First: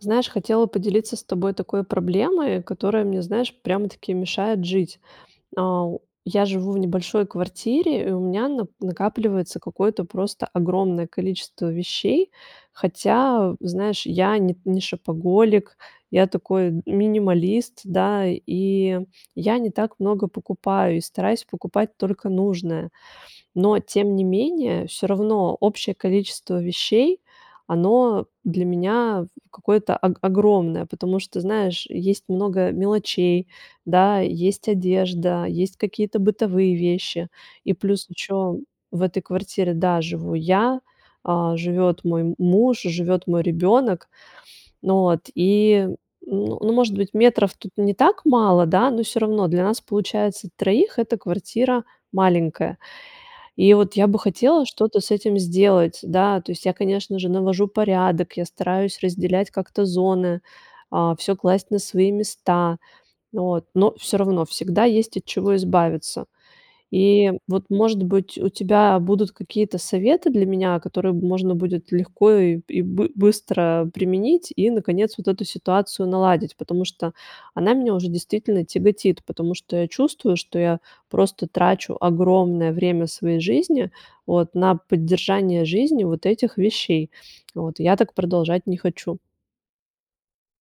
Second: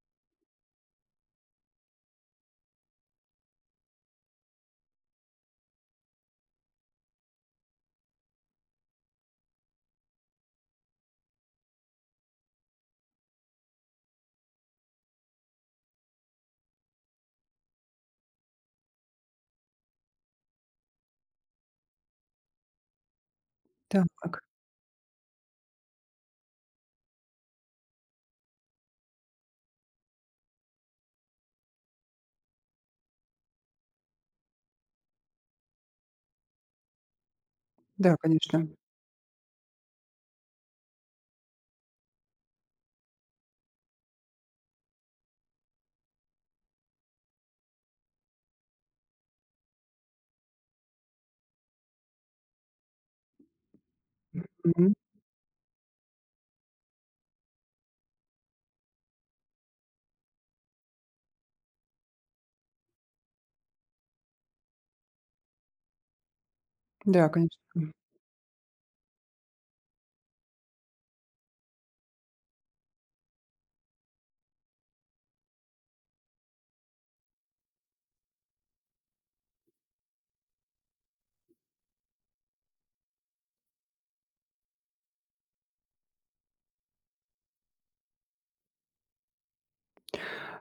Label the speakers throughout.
Speaker 1: Знаешь, хотела поделиться с тобой такой проблемой, которая мне, знаешь, прямо-таки мешает жить. Ау. Я живу в небольшой квартире, и у меня нап накапливается какое-то просто огромное количество вещей. Хотя, в знаешь, я не не шопоголик, я такой минималист, да, и я не так много покупаю и стараюсь покупать только нужное. Но тем не
Speaker 2: Так.
Speaker 1: менее, всё равно общее количество вещей, оно для меня, в какое-то ог огромное, потому что, знаешь, есть много мелочей, да, есть одежда, есть какие-то бытовые вещи. И плюс
Speaker 2: Да,
Speaker 1: еще
Speaker 2: конечно.
Speaker 1: в этой квартире, да, живу я, а, живет мой муж, живет мой ребенок. Ну вот, и, ну ну, может быть, метров тут не так мало, да, но всё равно для нас получается 3 эта квартира маленькая. И вот я бы хотела
Speaker 2: Мгм.
Speaker 1: что-то с этим сделать. Да, то есть я, конечно же, навожу порядок, я стараюсь разделять как-то зоны, а, всё класть на свои места, вот, но всё равно всегда есть от чего избавиться.
Speaker 2: Да,
Speaker 1: И
Speaker 2: конечно.
Speaker 1: вот,
Speaker 2: М.
Speaker 1: может быть, у тебя будут какие-то советы для меня, которые, м, можно будет легко и и бы быстро применить и, наконец, вот эту ситуацию наладить, потому что она меня уже действительно тяготит, потому что я чувствую, что я просто трачу огромное время своей жизни вот на поддержание жизни вот этих вещей, вот. Я так продолжать не хочу.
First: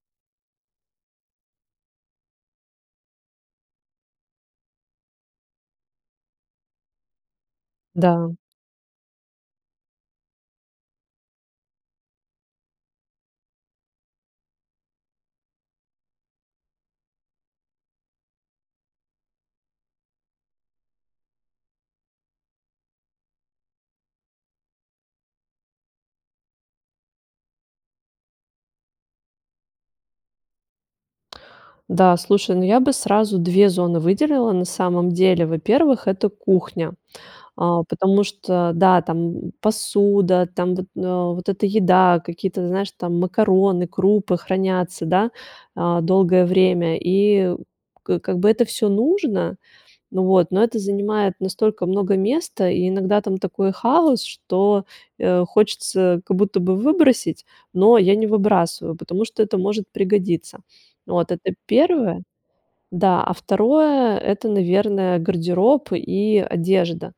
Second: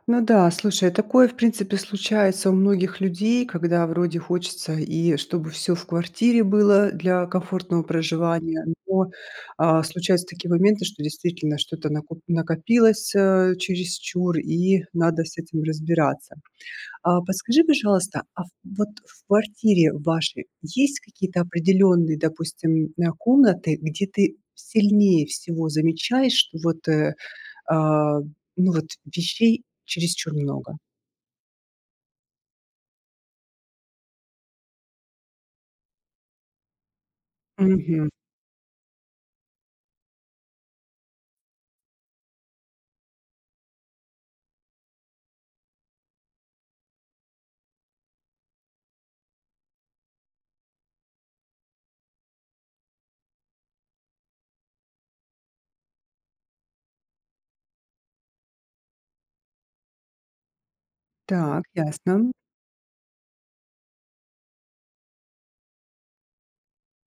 Speaker 2: Ну да, слушай, такое, в принципе, случается у многих людей, когда вроде хочется, и чтобы всё в квартире было для комфортного
Speaker 1: Да.
Speaker 2: проживания, но, а, случаются такие моменты, что действительно что-то накоп накопилось, э, чересчур, и надо с этим разбираться. А, подскажи, пожалуйста, а вот в квартире вашей есть какие-то определённые, допустим, на комнаты, где ты сильнее всего замечаешь, что вот, э, а, ну, вот вещей чересчур много?
Speaker 1: Да, слушай, ну, я бы сразу 2 зоны выделила на самом деле. Во-первых, это кухня. А,
Speaker 2: Мгм.
Speaker 1: потому что, да, там посуда, там вот, на вот эта еда, какие-то, знаешь, там макароны, крупы хранятся, да, а, долгое время, и к как бы это всё нужно, н вот. Но это занимает настолько много места, и иногда там такой хаос, что, э, хочется как будто бы выбросить, но я не выбрасываю, потому что это может пригодиться. Вот это
Speaker 2: Так, ясно,
Speaker 1: 1.
Speaker 2: м.
Speaker 1: Да, а 2- это, наверное, гардероб и одежда.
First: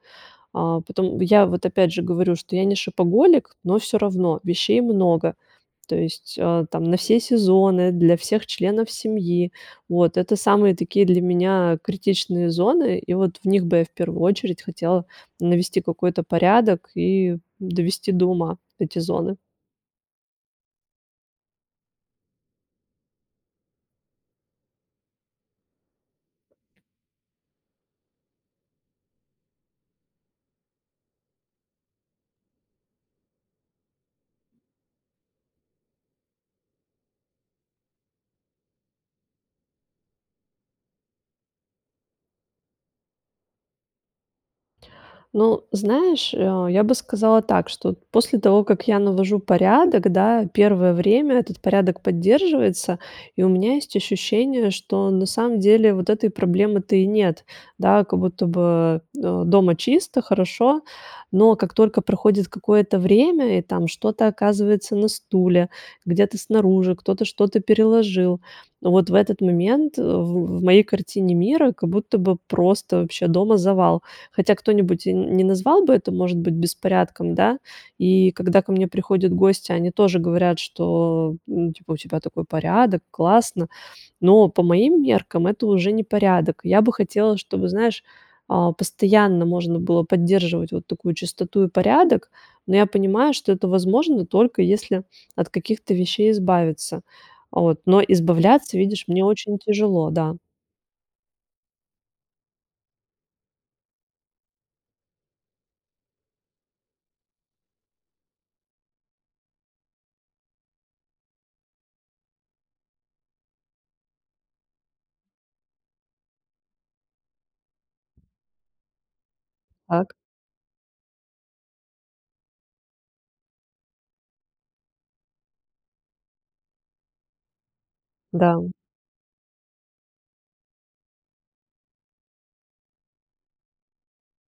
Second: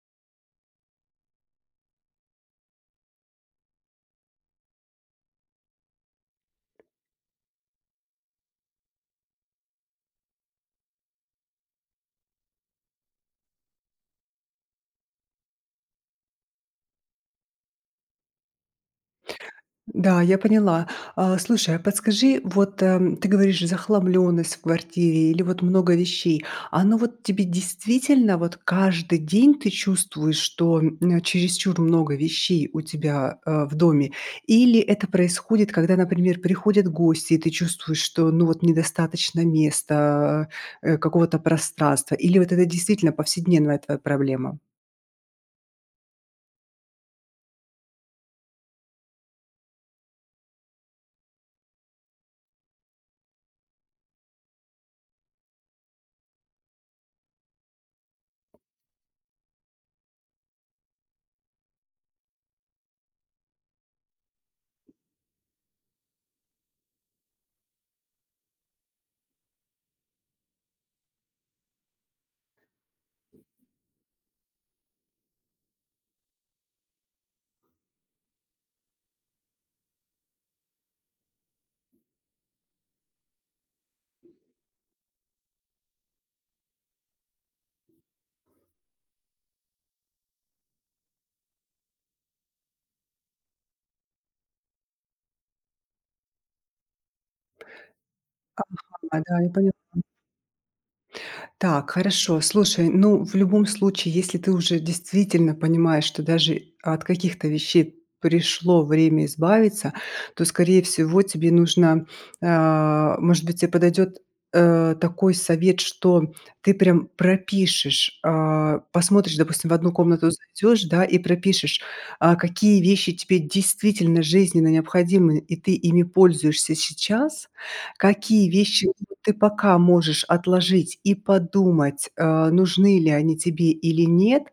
Speaker 1: А потом, я вот опять же говорю, что я не шопоголик, но всё равно вещей много. То есть, а, там на все сезоны, для всех членов семьи. Вот это самые такие для меня критичные зоны. И вот в них бы я в первую очередь хотела навести какой-то порядок и довести до ума вот эти зоны.
Speaker 2: Да, я поняла. А, слушай, а подскажи, вот, эм, ты говоришь: "Захламлённость в квартире" или вот "много вещей". Оно вот тебе действительно, вот каждый день ты чувствуешь, что, м, чересчур много вещей у тебя, а, в доме, или это происходит, когда, например, приходят гости, и ты чувствуешь, что, ну, вот недостаточно места, э, какого-то пространства, или вот это действительно повседневная твоя проблема?
Speaker 1: Ну, знаешь, э, я бы сказала так, что вот после того, как я навожу порядок, да, первое время этот порядок поддерживается, и у меня есть ощущение, что на самом деле вот этой проблемы-то и нет, да. Как будто бы, э, дома чисто, хорошо. Но как только проходит какое-то время и там что-то оказывается на стуле, где-то снаружи, кто-то что-то переложил, вот в этот момент, в в в моей картине мира, как будто бы просто вообще дома завал. Хотя кто-нибудь н не назвал бы это, может быть, беспорядком, да. И когда ко мне приходят гости, они тоже говорят, что, ну, типа, у тебя такой порядок, классно, но по моим меркам это уже не порядок. Я бы хотела, чтобы, знаешь, а, постоянно можно было поддерживать вот такую чистоту и порядок. Но я понимаю, что это возможно, только если от каких-то вещей избавиться, а вот. Но
Speaker 2: Ага.
Speaker 1: избавляться, видишь,
Speaker 2: А,
Speaker 1: мне
Speaker 2: да, я
Speaker 1: очень
Speaker 2: поняла.
Speaker 1: тяжело. Да.
Speaker 2: Так, хорошо. Слушай, ну, в любом случае, если ты уже действительно понимаешь, что даже от каких-то вещей пришло время избавиться, то, скорее всего, тебе нужно а, может быть, тебе подойдёт, э, такой совет, что ты прям пропишешь, а посмотришь, допустим, в 1
Speaker 1: Так?
Speaker 2: комнату зайдёшь, да, и пропишешь, а какие вещи тебе действительно жизненно необходимы, и ты ими пользуешься сейчас, какие
Speaker 1: Да.
Speaker 2: вещи ты пока можешь отложить и подумать, э, нужны ли они тебе или нет,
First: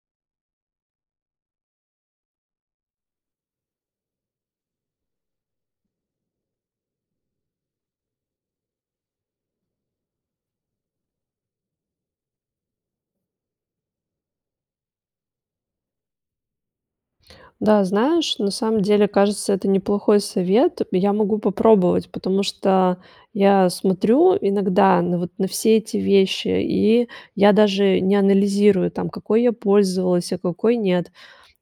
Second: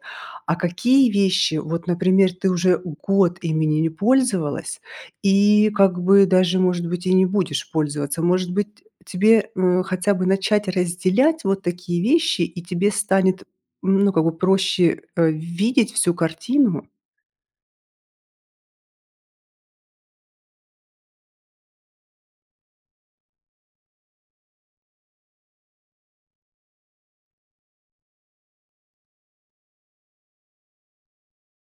Speaker 2: а какие вещи, вот, например, ты уже год ими не не пользовалась и как бы даже, может быть, и не будешь пользоваться. Может быть, э, тебе, э, хотя бы начать разделять вот такие вещи, и тебе станет, ну, как бы проще, э, видеть всю картину?
Speaker 1: Да, знаешь, на самом деле, кажется, это неплохой совет. Я могу попробовать, потому что я смотрю иногда на вот, на все эти вещи, и я даже не анализирую, там, какой я пользовалась, а какой нет.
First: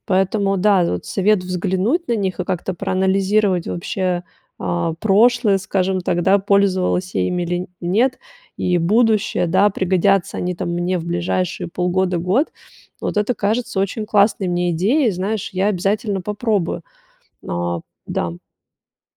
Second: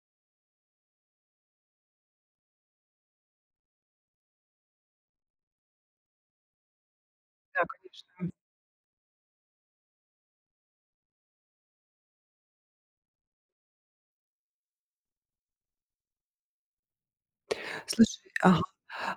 Speaker 1: Поэтому, да, вот совет взглянуть на них и как-то проанализировать вообще, а, прошлое, скажем так, да, пользовалась я ими
Speaker 2: Да,
Speaker 1: или нет,
Speaker 2: конечно.
Speaker 1: и будущее. Да, пригодятся они там мне в ближайшие полгода, год. Вот это кажется очень классной мне идеей. Знаешь, я обязательно попробую. А,
Speaker 2: Слушай,
Speaker 1: да.
Speaker 2: а,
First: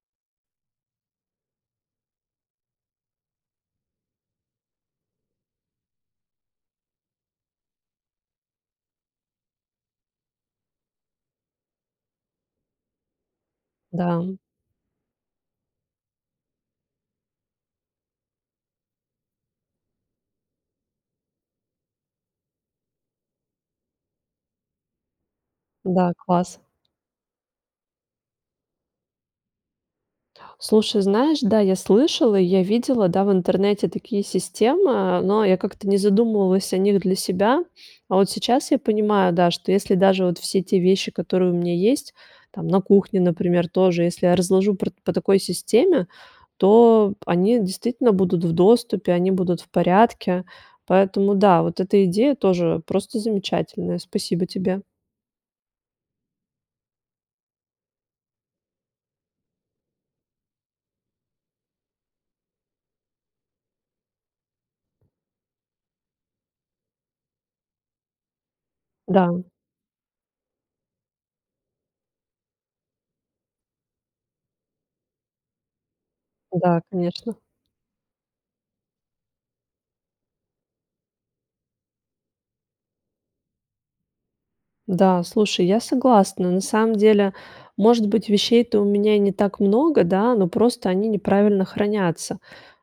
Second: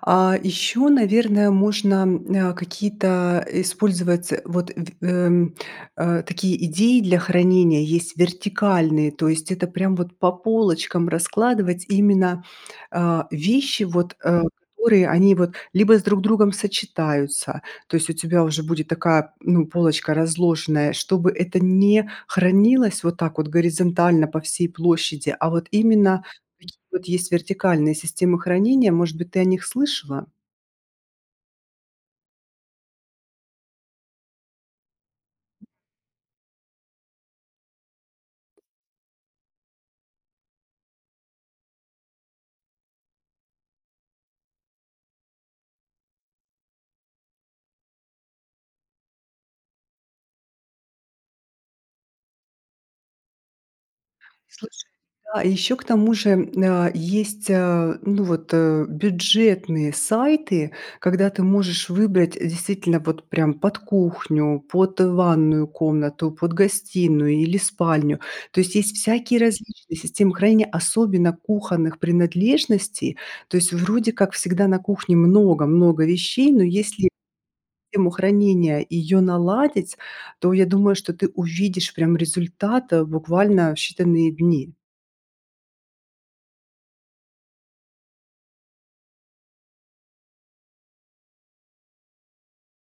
Speaker 2: а. Ещё, наверное, можно, э, какие-то, а, использовать вот, эм, э, такие идеи для хранения, есть вертикальные. То есть это прям вот по полочкам раскладывать именно, а, вещи, вот,
Speaker 1: Да.
Speaker 2: э, которые они вот либо с друг другом сочетаются. То есть у тебя уже будет такая, м, ну, полочка разложенная, чтобы это не хранилось вот так вот горизонтально по всей площади, а вот
Speaker 1: Да,
Speaker 2: именно
Speaker 1: класс!
Speaker 2: такие вот есть вертикальные системы хранения. Может быть, ты о них слышала?
Speaker 1: Слушай, знаешь, да, я слышала, я видела, да, в интернете такие системы, но я как-то не задумывалась о них для себя. А вот сейчас я понимаю, да, что если даже вот все те вещи, которые у меня есть там на кухне, например, тоже, если я разложу пр по такой системе, то они действительно будут в доступе, они будут в порядке. Поэтому, да, вот эта идея тоже просто замечательная. Спасибо тебе.
Speaker 2: Слушай, да, а ещё к тому же, м, а, есть, а, ну вот, э, бюджетные сайты, когда ты можешь выбрать, э, действительно вот прям под кухню, под ванную комнату, под гостиную или спальню. То есть есть всякие
Speaker 1: Да.
Speaker 2: различные системы хранения, особенно кухонных принадлежностей. То есть вроде как всегда на кухне много-много вещей, но
Speaker 1: Да,
Speaker 2: если
Speaker 1: конечно.
Speaker 2: систему хранения её наладить, то я думаю, что ты увидишь прям результат, э, буквально в считанные дни.
Speaker 1: Да, слушай, я согласна. На самом деле, может быть, вещей-то у меня и не так много, да, но просто они неправильно хранятся,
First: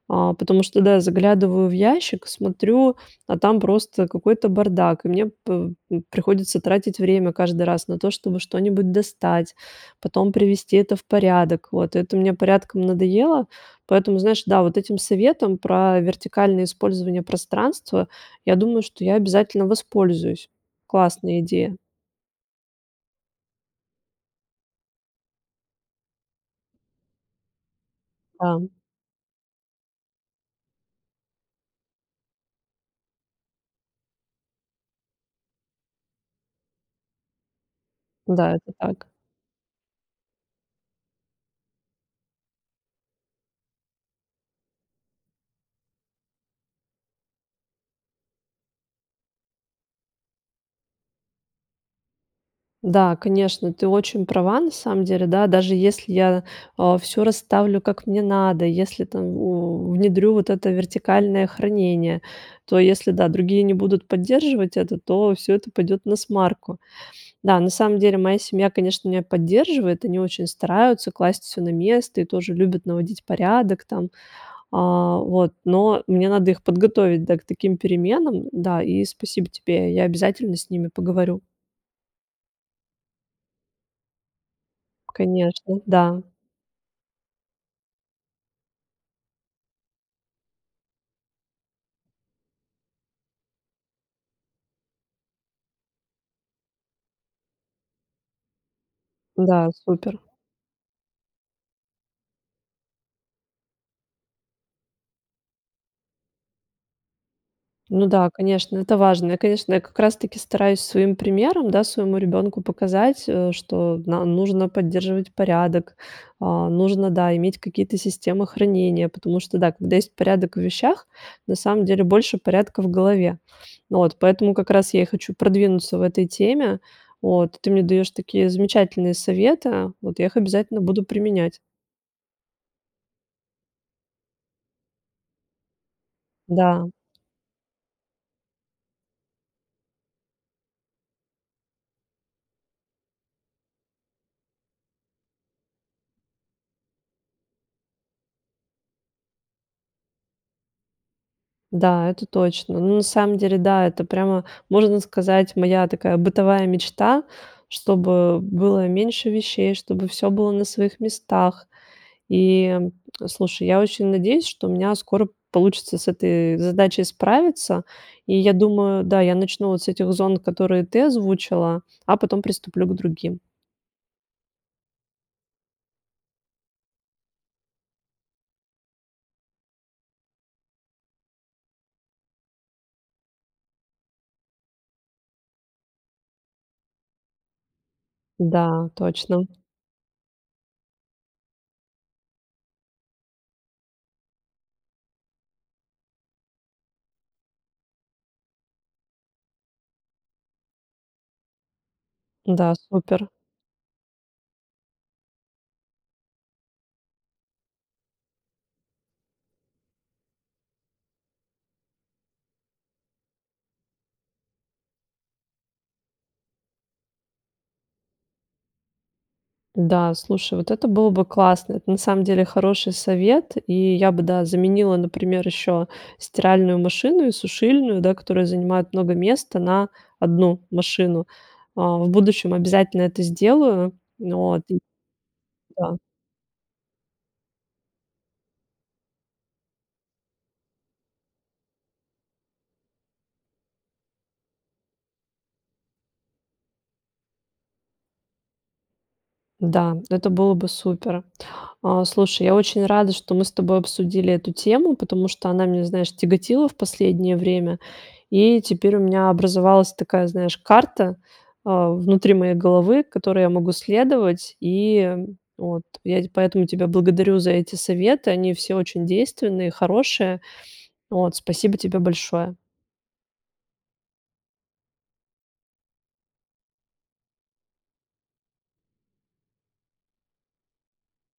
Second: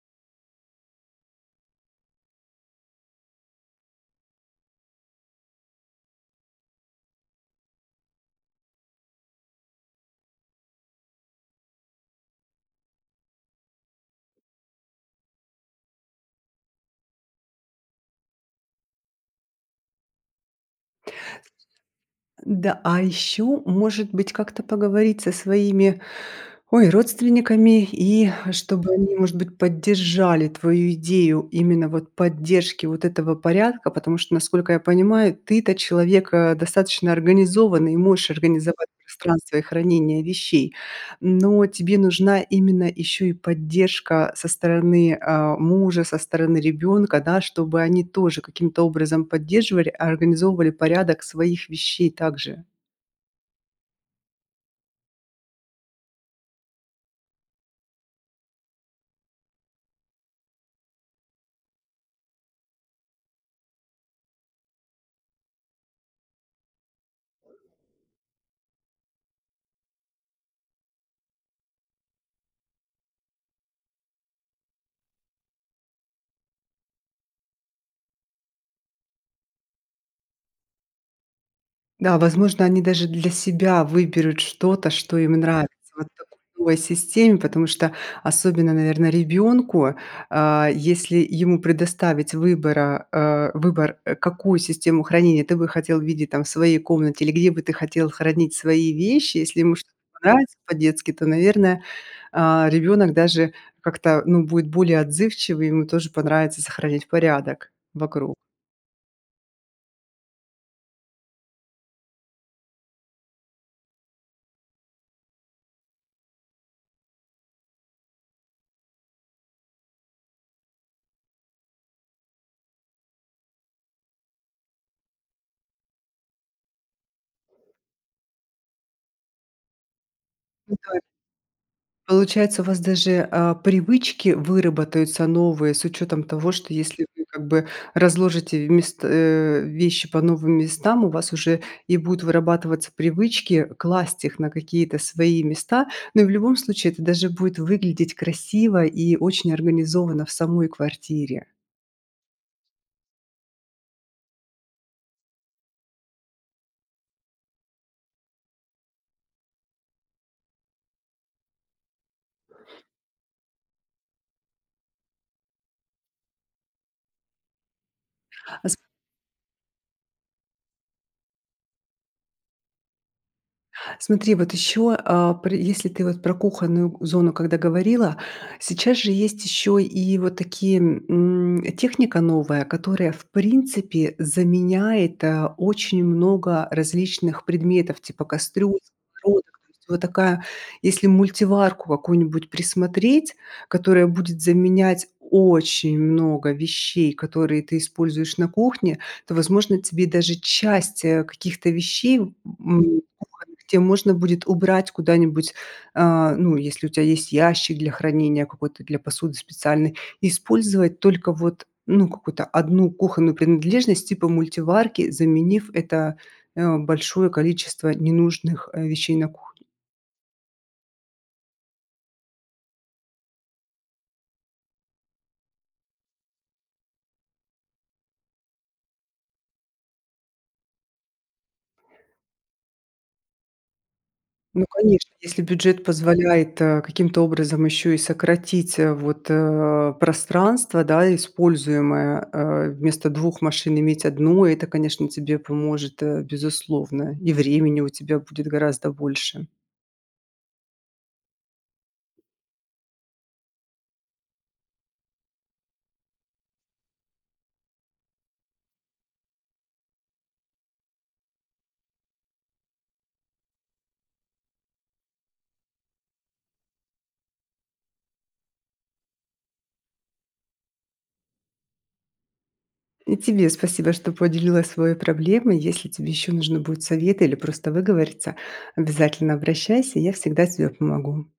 Speaker 1: а. Потому что, да, заглядываю в ящик, смотрю, а там просто какой-то бардак. И мне, п м приходится тратить время каждый раз на то, чтобы что-нибудь достать, потом привести это в порядок, вот. Это мне порядком надоело. Поэтому, знаешь, да, вот этим советом про вертикальное использование пространства, я думаю, что я обязательно воспользуюсь. Классная идея.
Speaker 2: Н-да, а ещё, может быть, как-то поговорить со своими, ой, родственниками и
Speaker 1: А, м.
Speaker 2: чтобы они, может быть, поддержали твою идею именно вот поддержки вот этого порядка. Потому что, насколько я понимаю, ты-то человек, а, достаточно организованный, и можешь
Speaker 1: Да, это
Speaker 2: организовать
Speaker 1: так.
Speaker 2: пространство и хранение вещей, но тебе нужна именно ещё и поддержка со стороны, а, мужа, со стороны ребёнка, да, чтобы они тоже каким-то образом поддерживали, организовывали порядок своих вещей также.
Speaker 1: Да, конечно, ты очень права на самом деле, да. Даже если я, а, всё расставлю, как мне надо, и если там, у, внедрю вот это вертикальное хранение, то если, да, другие не будут поддерживать это, то всё это пойдет насмарку. Да, на самом деле моя семья, конечно, меня поддерживает, они очень стараются класть всё на место и тоже любят наводить порядок там, а, вот. Но мне надо их подготовить, да, к таким переменам, да. И спасибо тебе. Я обязательно с ними поговорю.
Speaker 2: Да, возможно, они даже для себя выберут что-то, что им нравится
Speaker 1: Конечно,
Speaker 2: вот
Speaker 1: да.
Speaker 2: в такой системе, потому что особенно, наверное, ребёнку. А, если ему предоставить выбора, э, выбор, э, какую систему хранения ты бы хотел видеть там в своей комнате или где бы ты хотел хранить свои вещи. Если
Speaker 1: Да,
Speaker 2: ему что-то
Speaker 1: супер.
Speaker 2: понравится по-детски, то, наверное, а, ребёнок даже как-то, ну, будет более отзывчивый, ему тоже понравится сохранять порядок
Speaker 1: Ну да,
Speaker 2: вокруг.
Speaker 1: конечно, это важно. Я, конечно, я как раз таки стараюсь своим примером, да, своему ребенку показать, э, что на нужно поддерживать порядок, а нужно, да, иметь какие-то системы хранения, потому что, да, когда есть порядок в вещах, на самом деле больше порядка в голове, ну вот. Поэтому как раз я и хочу продвинуться в этой теме, вот. Ты мне даешь такие замечательные советы, вот я их обязательно
Speaker 2: Пытай
Speaker 1: буду применять.
Speaker 2: Получается, у вас даже, а, привычки выработаются новые с учётом того, что
Speaker 1: Да.
Speaker 2: если вы как бы разложите вмест э, вещи по новым местам, у вас уже и будут вырабатываться привычки класть их на какие-то свои места. Ну, и в любом случае это даже будет выглядеть красиво и очень организованно в самой квартире.
Speaker 1: Да, это точно. Ну, на самом деле, да, это прямо, можно сказать, моя такая бытовая мечта, чтобы было меньше вещей, чтобы всё было на своих местах. И, м, слушай, я очень надеюсь, что у меня скоро получится с этой задачей справиться. И я
Speaker 2: А с
Speaker 1: думаю, да, я начну вот с этих зон, которые ты озвучила, а потом приступлю к другим.
Speaker 2: Смотри, вот ещё, а, пры если ты вот про кухонную зону когда говорила, сейчас же есть ещё и вот такие, м, техника новая, которая, в принципе, заменяет, а, очень много различных предметов типа кастрюль,
Speaker 1: Да, точно,
Speaker 2: сковородок,
Speaker 1: м.
Speaker 2: то есть. Вот такая, если мультиварку какую-нибудь присмотреть, которая будет заменять очень много вещей, которые ты используешь на кухне, то, возможно, тебе даже часть, э, каких-то вещей, м,
Speaker 1: Да, супер!
Speaker 2: кухонных, те можно будет убрать куда-нибудь, а, ну, если у тя есть ящик для хранения, какой-то для посуды специальной, и использовать только вот, ну, какую-то 1 кухонную принадлежность типа мультиварки, заменив это, э, большое количество ненужных, э, вещей на кухне.
Speaker 1: Да, слушай, вот это было бы классно. Это на самом деле хороший совет. И я бы, да, заменила, например, еще стиральную машину и сушильную, да, которая занимает много места, на 1 машину, а, в будущем обязательно это сделаю. Но вот,
Speaker 2: Ну, конечно, если бюджет
Speaker 1: да.
Speaker 2: позволяет, а, каким-то образом ещё и сократить, а, вот, а, пространство, да, используемое, а, вместо 2 машин иметь 1, это, конечно, тебе поможет, а, безусловно. И времени у тебя будет гораздо больше.
Speaker 1: Да, это было бы супер. А, слушай, я очень рада, что мы с тобой обсудили эту тему, потому что она меня, знаешь, тяготила в последнее время. И теперь у меня образовалась такая, знаешь, карта, а, внутри моей головы, которой я могу следовать. И, э, вот я т поэтому тебя благодарю за эти советы. Они все очень действенные, хорошие, вот. Спасибо тебе большое.
Speaker 2: И тебе спасибо, что поделилась своей проблемой. Если тебе ещё нужны будут советы или просто выговориться, обязательно обращайся, и я всегда тебе помогу.